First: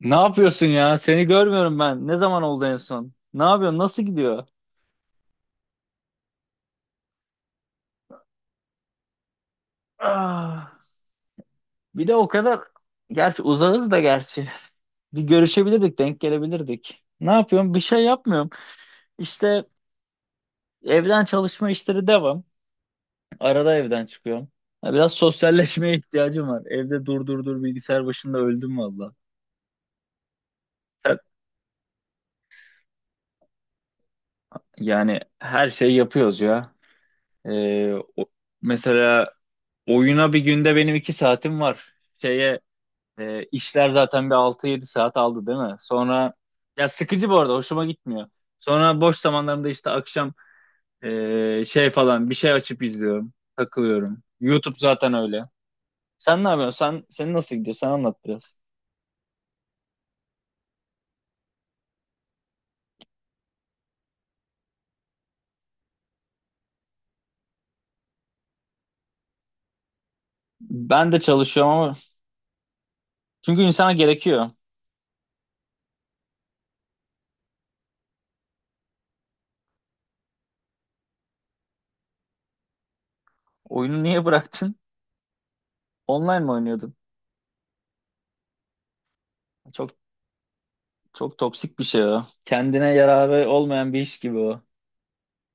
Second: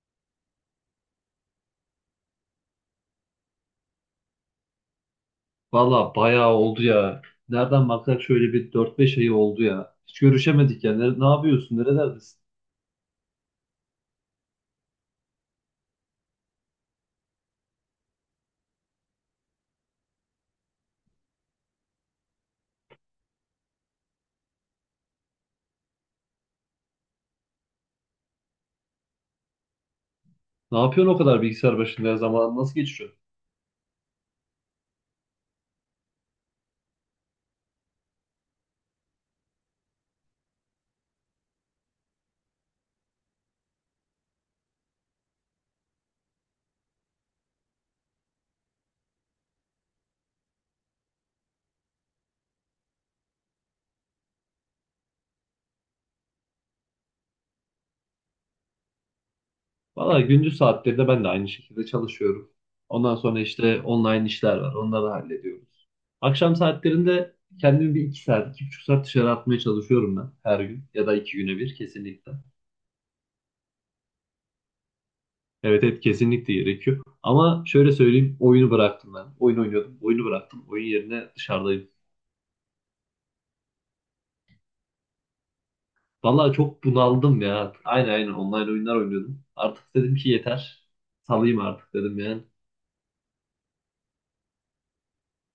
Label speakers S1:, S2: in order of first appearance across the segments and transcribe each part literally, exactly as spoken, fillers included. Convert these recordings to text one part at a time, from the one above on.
S1: Ne yapıyorsun ya? Seni görmüyorum ben. Ne zaman oldu en son? Ne yapıyorsun? Nasıl gidiyor?
S2: Valla bayağı oldu ya. Nereden baksak şöyle bir dört beş ayı oldu ya. Hiç
S1: Ah,
S2: görüşemedik ya. Ne, ne yapıyorsun?
S1: bir de o
S2: Nerelerdesin?
S1: kadar gerçi uzağız da gerçi. Bir görüşebilirdik, denk gelebilirdik. Ne yapıyorum? Bir şey yapmıyorum. İşte evden çalışma işleri devam. Arada evden çıkıyorum. Ya Biraz sosyalleşmeye ihtiyacım var. Evde dur dur dur bilgisayar başında öldüm valla.
S2: Ne yapıyorsun o
S1: Sen-
S2: kadar bilgisayar başında ya? Zaman nasıl geçiyor?
S1: Yani her şeyi yapıyoruz ya. Ee, o- mesela oyuna bir günde benim iki saatim var. Şeye E, işler zaten bir altı yedi saat aldı değil mi? Sonra ya sıkıcı bu arada hoşuma gitmiyor. Sonra boş zamanlarımda işte akşam e, şey falan bir şey açıp izliyorum. Takılıyorum. YouTube zaten öyle. Sen ne yapıyorsun? Sen, senin nasıl gidiyor? Sen anlat biraz.
S2: Valla gündüz saatlerinde ben de aynı şekilde çalışıyorum. Ondan sonra işte online işler var. Onları hallediyoruz. Akşam saatlerinde kendimi bir iki saat, iki buçuk saat dışarı atmaya çalışıyorum ben her gün. Ya
S1: Ben
S2: da
S1: de
S2: iki güne
S1: çalışıyorum
S2: bir
S1: ama
S2: kesinlikle.
S1: çünkü insana gerekiyor.
S2: Evet evet, kesinlikle gerekiyor. Ama şöyle söyleyeyim, oyunu bıraktım ben. Oyun oynuyordum. Oyunu bıraktım. Oyun yerine dışarıdayım.
S1: Oyunu niye bıraktın? Online mi
S2: Vallahi çok
S1: oynuyordun?
S2: bunaldım ya. Aynen aynen, online oyunlar oynuyordum.
S1: Çok
S2: Artık dedim ki yeter.
S1: çok
S2: Salayım
S1: toksik bir
S2: artık
S1: şey
S2: dedim
S1: o.
S2: yani.
S1: Kendine yararı olmayan bir iş gibi o.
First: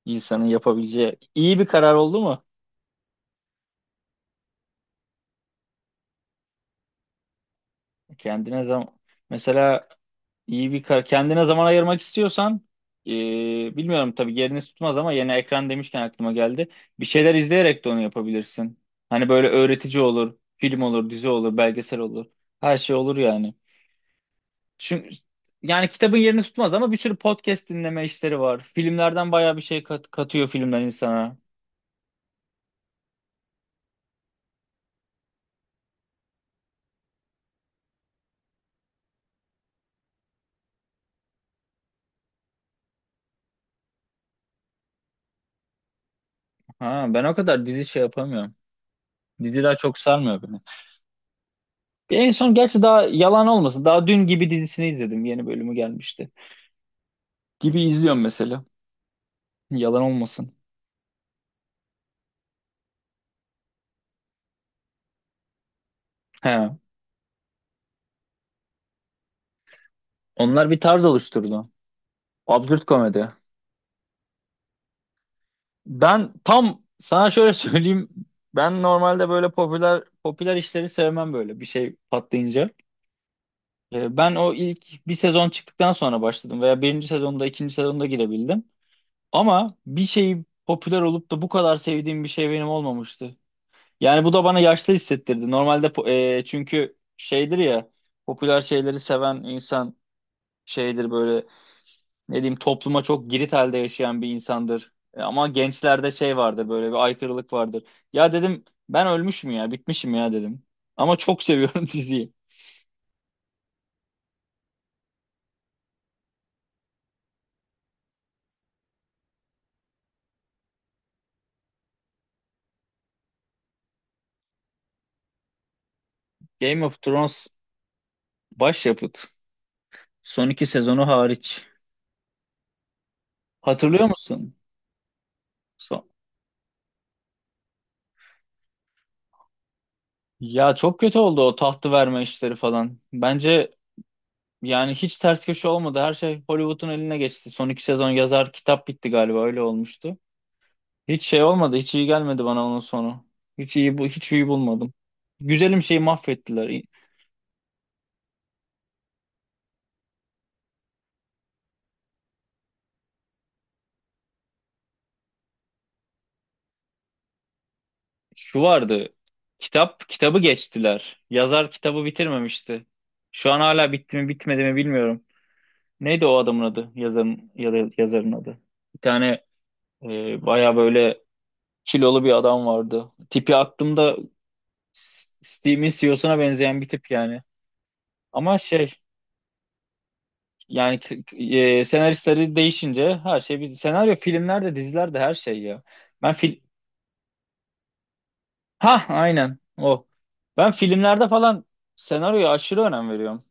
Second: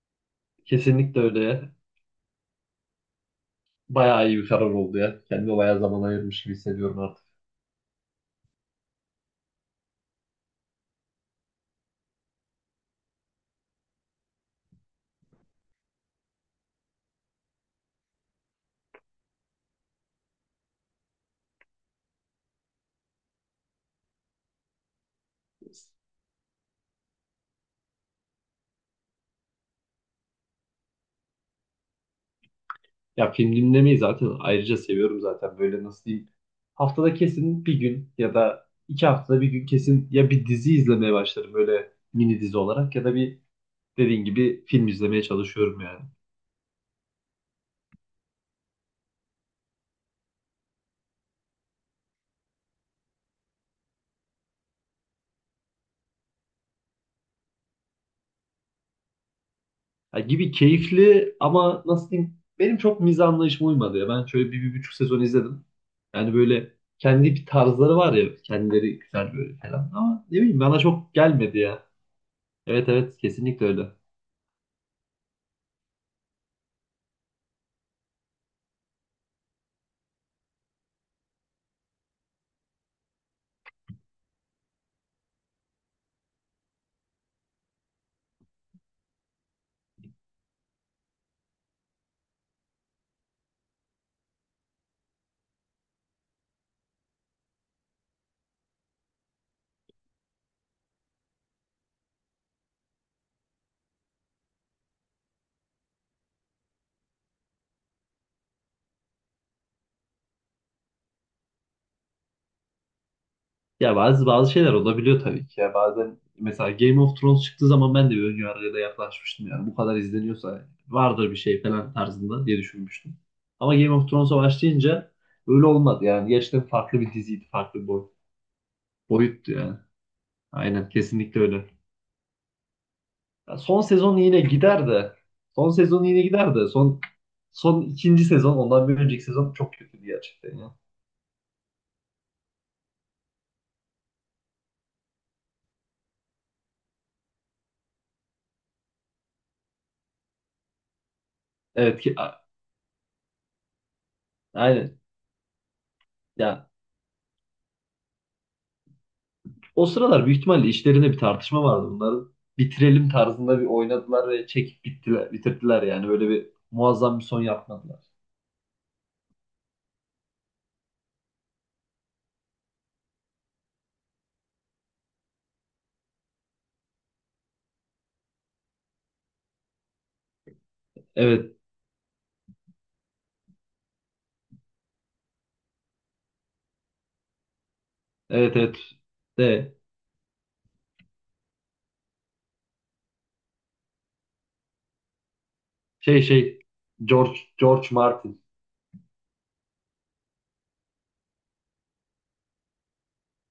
S1: İnsanın yapabileceği.
S2: Kesinlikle
S1: İyi bir
S2: öyle.
S1: karar oldu mu?
S2: Bayağı iyi bir karar oldu ya. Kendime bayağı zaman ayırmış gibi hissediyorum artık.
S1: Kendine zaman. Mesela İyi bir kar. Kendine zaman ayırmak istiyorsan e, bilmiyorum tabii yerini tutmaz ama yeni ekran demişken aklıma geldi. Bir şeyler izleyerek de onu yapabilirsin. Hani böyle öğretici olur, film olur, dizi olur, belgesel olur. Her şey olur yani. Çünkü yani kitabın yerini tutmaz ama bir sürü podcast dinleme işleri var. Filmlerden bayağı bir şey kat- katıyor filmler insana.
S2: Ya film dinlemeyi zaten ayrıca seviyorum zaten. Böyle nasıl diyeyim. Haftada kesin bir gün ya da iki haftada bir gün kesin ya, bir dizi izlemeye başlarım böyle mini dizi olarak ya da bir dediğin gibi film izlemeye çalışıyorum yani.
S1: Ha, ben o kadar dizi şey yapamıyorum. Diziler çok sarmıyor beni. Bir en son gerçi daha yalan olmasın. Daha dün gibi dizisini izledim. Yeni bölümü gelmişti. Gibi izliyorum mesela. Yalan
S2: Ya gibi
S1: olmasın.
S2: keyifli ama nasıl diyeyim, benim çok mizah anlayışıma uymadı ya. Ben şöyle bir, bir buçuk sezon izledim. Yani böyle
S1: He.
S2: kendi bir tarzları var ya, kendileri güzel böyle falan ama ne bileyim
S1: Onlar
S2: bana
S1: bir tarz
S2: çok gelmedi
S1: oluşturdu.
S2: ya.
S1: Absürt
S2: Evet evet,
S1: komedi.
S2: kesinlikle öyle.
S1: Ben tam sana şöyle söyleyeyim. Ben normalde böyle popüler popüler işleri sevmem böyle bir şey patlayınca. Ee, Ben o ilk bir sezon çıktıktan sonra başladım veya birinci sezonda ikinci sezonda girebildim. Ama bir şeyi popüler olup da bu kadar sevdiğim bir şey benim olmamıştı. Yani bu da bana yaşlı hissettirdi. Normalde po- e, çünkü şeydir ya popüler şeyleri seven insan şeydir böyle ne diyeyim topluma çok girit halde yaşayan bir insandır. E, Ama gençlerde şey vardır böyle bir aykırılık vardır. Ya dedim ben ölmüşüm ya bitmişim ya dedim. Ama çok seviyorum diziyi.
S2: Ya bazı bazı şeyler olabiliyor tabii ki ya, bazen mesela Game of Thrones çıktığı zaman ben de bir önyargıyla da yaklaşmıştım yani bu kadar izleniyorsa vardır bir şey falan tarzında diye düşünmüştüm. Ama Game of Thrones'a başlayınca öyle olmadı yani, gerçekten
S1: Game of
S2: farklı bir diziydi,
S1: Thrones
S2: farklı bir boy-
S1: başyapıt.
S2: boyuttu yani.
S1: Son iki
S2: Aynen,
S1: sezonu
S2: kesinlikle öyle.
S1: hariç.
S2: Ya son
S1: Hatırlıyor
S2: sezon yine
S1: musun?
S2: gider de. Son sezon
S1: Son.
S2: yine gider de. Son son ikinci sezon, ondan bir önceki sezon çok kötüydü gerçekten
S1: Ya
S2: ya.
S1: çok kötü oldu o tahtı verme işleri falan. Bence yani hiç ters köşe olmadı. Her şey Hollywood'un eline geçti. Son iki sezon yazar kitap bitti galiba öyle olmuştu. Hiç şey olmadı. Hiç
S2: Evet
S1: iyi
S2: ki
S1: gelmedi
S2: a-
S1: bana onun sonu. Hiç iyi bu hiç iyi bulmadım.
S2: aynen.
S1: Güzelim şeyi
S2: Ya
S1: mahvettiler.
S2: o sıralar büyük ihtimalle işlerinde bir tartışma vardı. Bunların bitirelim tarzında bir oynadılar ve çekip bittiler, bitirdiler yani. Böyle bir muazzam bir son yapmadılar.
S1: Şu vardı. Kitap kitabı geçtiler. Yazar kitabı bitirmemişti. Şu an hala bitti mi bitmedi mi bilmiyorum. Neydi o adamın adı? Yazarın ya da yazarın adı. Bir tane e, baya böyle
S2: Evet,
S1: kilolu bir adam vardı. Tipi attığımda S- Steam'in C E O'suna benzeyen bir tip yani.
S2: evet,
S1: Ama
S2: evet.
S1: şey.
S2: De
S1: Yani k- k- e, senaristleri değişince her şey bir senaryo filmlerde dizilerde her şey ya.
S2: şey
S1: Ben
S2: şey
S1: fil
S2: George George Martin.
S1: Ha, aynen o. Ben filmlerde falan senaryoya aşırı önem veriyorum.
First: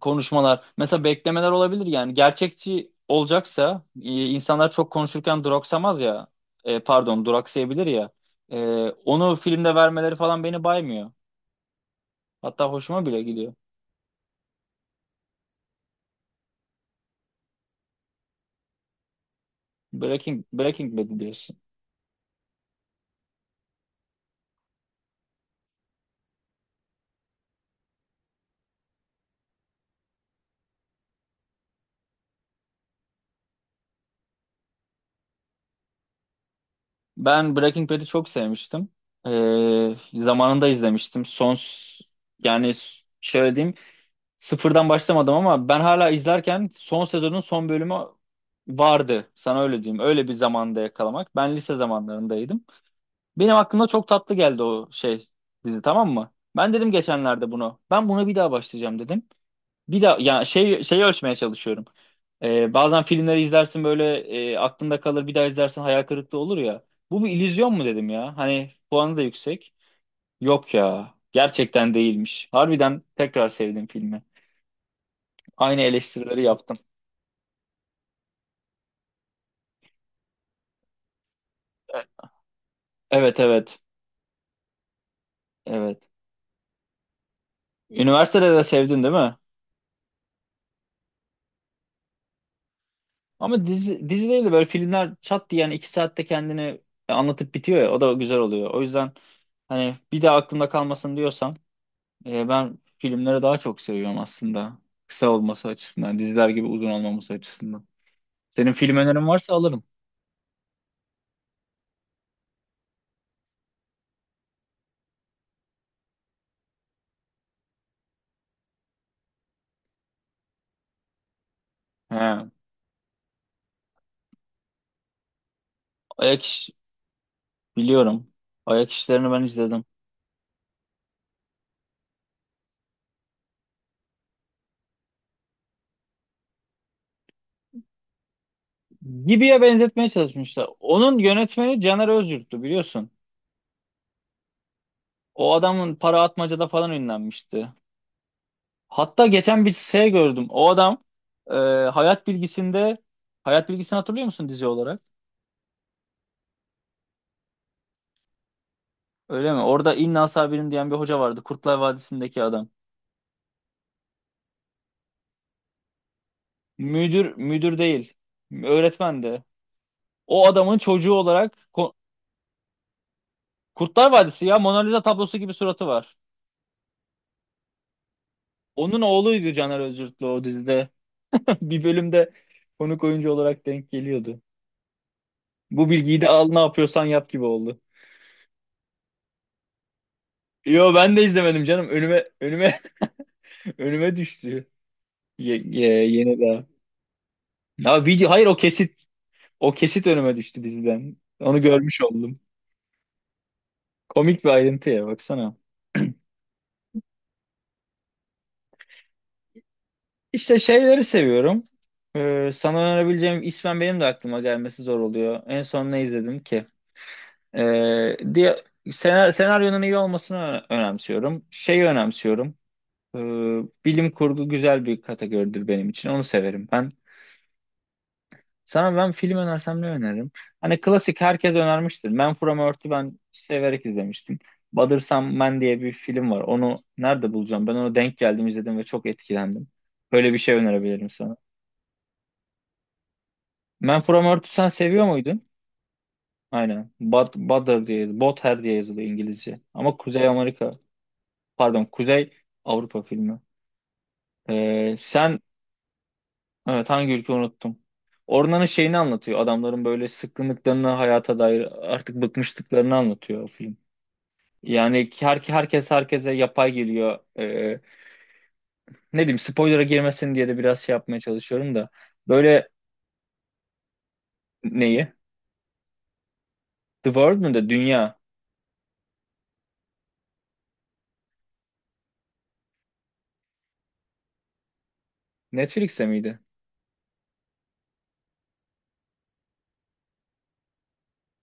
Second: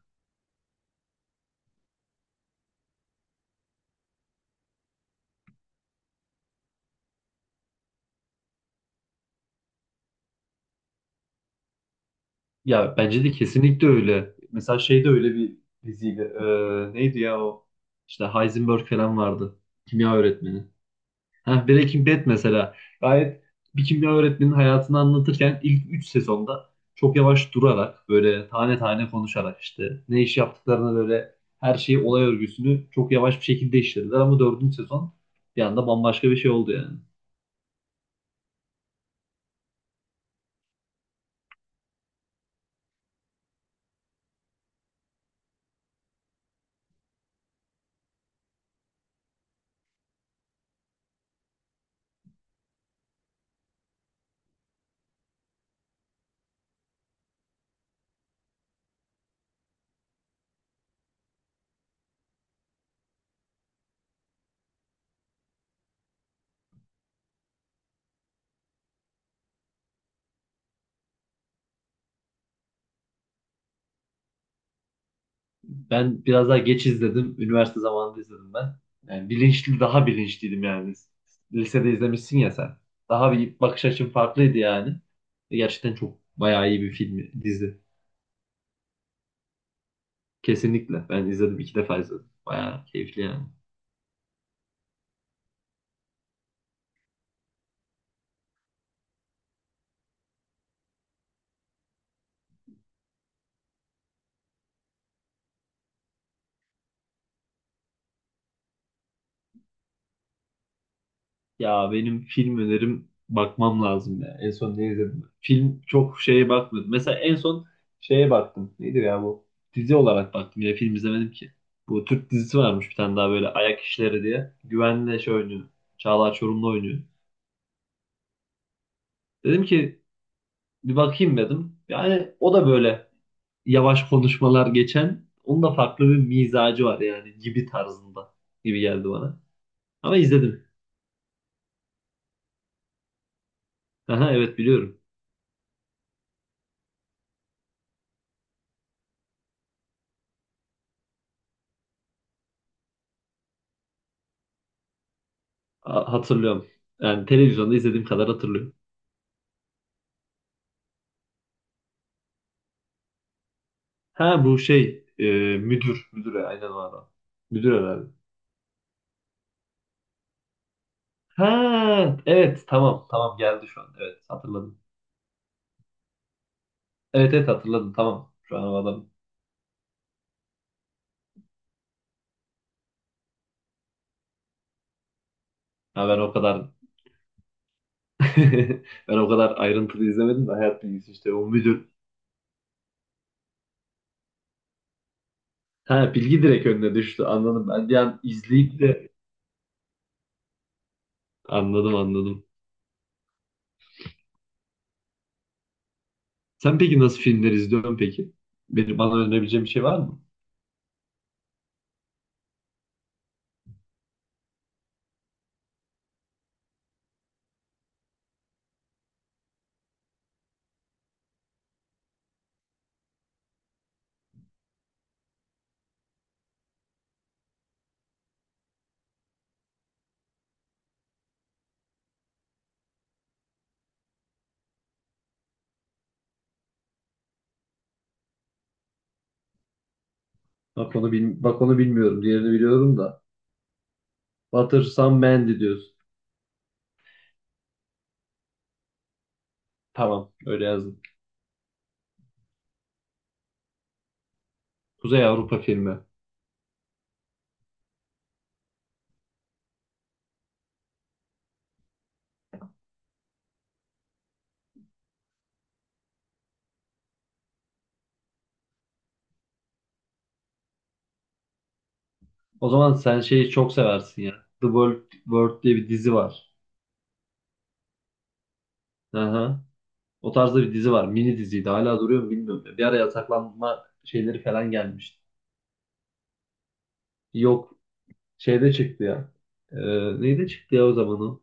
S1: Konuşmalar mesela beklemeler olabilir yani gerçekçi olacaksa e, insanlar çok konuşurken duraksamaz ya. E, pardon duraksayabilir ya. E, Onu filmde vermeleri falan beni baymıyor. Hatta
S2: Ya
S1: hoşuma bile
S2: bence de
S1: gidiyor.
S2: kesinlikle öyle. Mesela şey de öyle bir diziydi. Ee, neydi ya o? İşte Heisenberg falan vardı. Kimya
S1: Breaking
S2: öğretmeni.
S1: Breaking Bad diyorsun.
S2: Heh, Breaking Bad mesela. Gayet bir kimya öğretmeninin hayatını anlatırken ilk üç sezonda çok yavaş durarak böyle tane tane konuşarak işte ne iş yaptıklarını böyle her şeyi, olay örgüsünü çok yavaş bir şekilde işlediler, ama dördüncü sezon bir anda bambaşka bir şey oldu yani.
S1: Ben Breaking Bad'i çok sevmiştim. Ee, zamanında izlemiştim. Son yani s- şöyle diyeyim sıfırdan başlamadım ama ben hala izlerken son sezonun son bölümü vardı. Sana öyle diyeyim. Öyle bir zamanda yakalamak. Ben lise zamanlarındaydım. Benim aklımda çok tatlı geldi o şey dizi tamam mı? Ben dedim geçenlerde bunu. Ben buna bir daha başlayacağım dedim. Bir de ya şey şeyi ölçmeye çalışıyorum. Ee, bazen filmleri izlersin böyle e, aklında kalır bir daha izlersin hayal kırıklığı olur ya. Bu bir illüzyon mu dedim ya? Hani puanı da yüksek. Yok ya. Gerçekten değilmiş. Harbiden tekrar sevdim filmi. Aynı
S2: Ben
S1: eleştirileri
S2: biraz daha
S1: yaptım.
S2: geç izledim. Üniversite zamanında izledim ben. Yani bilinçli, daha bilinçliydim yani. Lisede
S1: E-
S2: izlemişsin ya sen. Daha
S1: Evet,
S2: bir
S1: evet.
S2: bakış açım farklıydı yani. E, Gerçekten
S1: Evet.
S2: çok bayağı iyi bir film, dizi.
S1: Üniversitede de sevdin değil mi?
S2: Kesinlikle. Ben izledim, iki defa izledim. Bayağı keyifli yani.
S1: Ama dizi, dizi değil de böyle filmler çat diye yani iki saatte kendini anlatıp bitiyor ya o da güzel oluyor. O yüzden hani bir daha aklımda kalmasın diyorsan E, ben filmleri daha çok seviyorum aslında. Kısa olması açısından, diziler gibi uzun olmaması açısından. Senin film önerin varsa alırım.
S2: Ya benim film önerim, bakmam lazım ya. En son ne izledim? Film çok şeye bakmadım. Mesela en son şeye baktım. Neydi ya bu? Dizi olarak baktım. Ya film izlemedim ki. Bu Türk
S1: He,
S2: dizisi varmış bir tane daha, böyle Ayak İşleri diye. Güvenle şey oynuyor. Çağlar
S1: ayak
S2: Çorumlu
S1: iş
S2: oynuyor.
S1: biliyorum. Ayak işlerini ben
S2: Dedim
S1: izledim.
S2: ki bir bakayım dedim. Yani o da böyle yavaş konuşmalar geçen. Onun da farklı bir mizacı var yani, gibi tarzında gibi geldi bana.
S1: Gibi'ye benzetmeye
S2: Ama izledim.
S1: çalışmışlar. Onun yönetmeni Caner Özyurt'tu biliyorsun.
S2: Aha, evet biliyorum.
S1: O adamın Para Atmaca'da falan ünlenmişti. Hatta geçen bir şey gördüm. O adam e, Hayat Bilgisi'nde Hayat Bilgisi'ni hatırlıyor musun dizi olarak?
S2: Ha- Hatırlıyorum. Yani televizyonda izlediğim kadar hatırlıyorum.
S1: Öyle mi? Orada İnna Sabirin diyen bir hoca vardı. Kurtlar Vadisi'ndeki adam.
S2: Ha bu şey e, müdür. Müdüre aynen o adam.
S1: Müdür
S2: Müdür
S1: müdür
S2: herhalde.
S1: değil. Öğretmendi. O adamın çocuğu olarak Ko-
S2: Ha evet, tamam tamam, geldi şu an.
S1: Kurtlar
S2: Evet,
S1: Vadisi ya
S2: hatırladım.
S1: Mona Lisa tablosu gibi suratı var.
S2: Evet evet, hatırladım, tamam. Şu an o
S1: Onun
S2: adam.
S1: oğluydu Caner Özürtlü o dizide. Bir bölümde konuk oyuncu olarak denk geliyordu. Bu
S2: Ha,
S1: bilgiyi
S2: ben
S1: de
S2: o
S1: al ne
S2: kadar
S1: yapıyorsan yap gibi oldu.
S2: ben o kadar ayrıntılı izlemedim de, hayat
S1: Yo
S2: bilgisi
S1: ben de
S2: işte o
S1: izlemedim canım.
S2: müdür.
S1: Önüme önüme önüme düştü. Ye, ye-
S2: Ha,
S1: yeni
S2: bilgi
S1: daha.
S2: direkt önüne düştü, anladım. Ben bir
S1: Ya
S2: an
S1: video hayır o
S2: izleyip
S1: kesit
S2: de
S1: o kesit önüme düştü diziden. Onu
S2: anladım
S1: görmüş oldum.
S2: anladım.
S1: Komik bir ayrıntı ya baksana.
S2: Sen peki nasıl filmler izliyorsun peki? Bir, bana önerebileceğin bir şey var mı?
S1: İşte şeyleri seviyorum. Ee, sana önerebileceğim ismen benim de aklıma gelmesi zor oluyor. En son ne izledim ki? Ee, diye sena- senaryonun iyi olmasını ö- önemsiyorum. Şeyi önemsiyorum. Ee, Bilim kurgu güzel bir kategoridir benim için. Onu severim ben. Sana ben film önersem ne öneririm? Hani klasik herkes önermiştir. Man From Earth'ü ben severek izlemiştim. Mother Some Man diye bir film var. Onu nerede bulacağım? Ben onu denk geldim izledim ve çok etkilendim. Böyle bir şey
S2: Bak
S1: önerebilirim.
S2: onu, bil- bak onu bilmiyorum. Diğerini biliyorum da.
S1: Man From Earth'ü sen
S2: Butter
S1: seviyor
S2: Some
S1: muydun?
S2: Mandy diyorsun.
S1: Aynen. Bad, Butter diye, Butter diye yazılıyor İngilizce. Ama Kuzey
S2: Tamam, öyle
S1: Amerika,
S2: yazdım.
S1: pardon Kuzey Avrupa filmi. Ee,
S2: Kuzey
S1: sen,
S2: Avrupa filmi.
S1: evet hangi ülke unuttum. Ormanın şeyini anlatıyor. Adamların böyle sıkkınlıklarını hayata dair artık bıkmışlıklarını anlatıyor o film. Yani her, herkes herkese yapay geliyor. Ee, ne diyeyim spoiler'a girmesin diye de biraz şey yapmaya çalışıyorum da. Böyle
S2: O zaman sen şeyi çok seversin ya. The World,
S1: neyi?
S2: World diye bir dizi var.
S1: The World mu da Dünya?
S2: Aha. O tarzda bir dizi var. Mini diziydi. Hala duruyor mu bilmiyorum ya. Bir ara yasaklanma şeyleri falan gelmişti.
S1: Netflix'te miydi?
S2: Yok. Şeyde çıktı ya. Ee, neyde çıktı ya o zaman o?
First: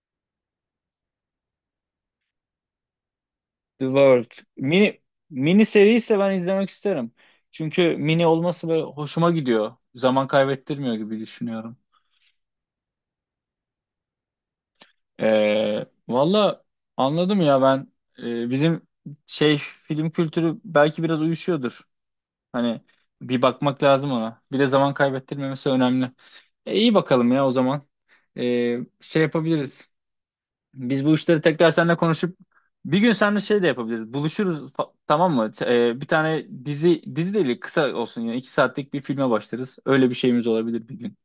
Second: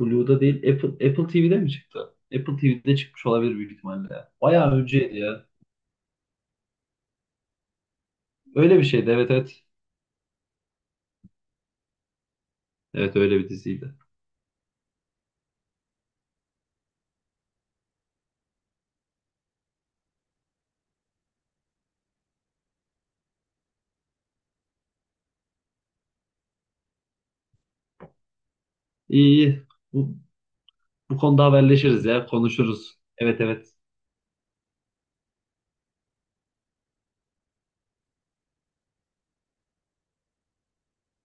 S2: Blue'da değil. Apple, Apple T V'de mi çıktı? Apple T V'de çıkmış olabilir büyük
S1: The
S2: ihtimalle
S1: World.
S2: ya. Bayağı
S1: Mini
S2: önceydi ya.
S1: mini seri ise ben izlemek isterim. Çünkü mini olması
S2: Öyle
S1: böyle
S2: bir şeydi.
S1: hoşuma
S2: Evet evet.
S1: gidiyor. Zaman kaybettirmiyor gibi düşünüyorum.
S2: Evet, öyle bir diziydi.
S1: Ee, valla anladım ya ben. Ee, bizim şey film kültürü belki biraz uyuşuyordur. Hani bir bakmak lazım ona. Bir de zaman kaybettirmemesi önemli. E, iyi bakalım ya o zaman. Ee, şey
S2: İyi iyi.
S1: yapabiliriz.
S2: Bu,
S1: Biz bu
S2: bu
S1: işleri
S2: konuda
S1: tekrar seninle
S2: haberleşiriz ya.
S1: konuşup
S2: Konuşuruz.
S1: bir gün seninle
S2: Evet
S1: şey de
S2: evet.
S1: yapabiliriz. Buluşuruz fa- tamam mı? Ç- e, bir tane dizi dizi değil kısa olsun yani iki saatlik bir filme başlarız. Öyle bir şeyimiz olabilir bir gün.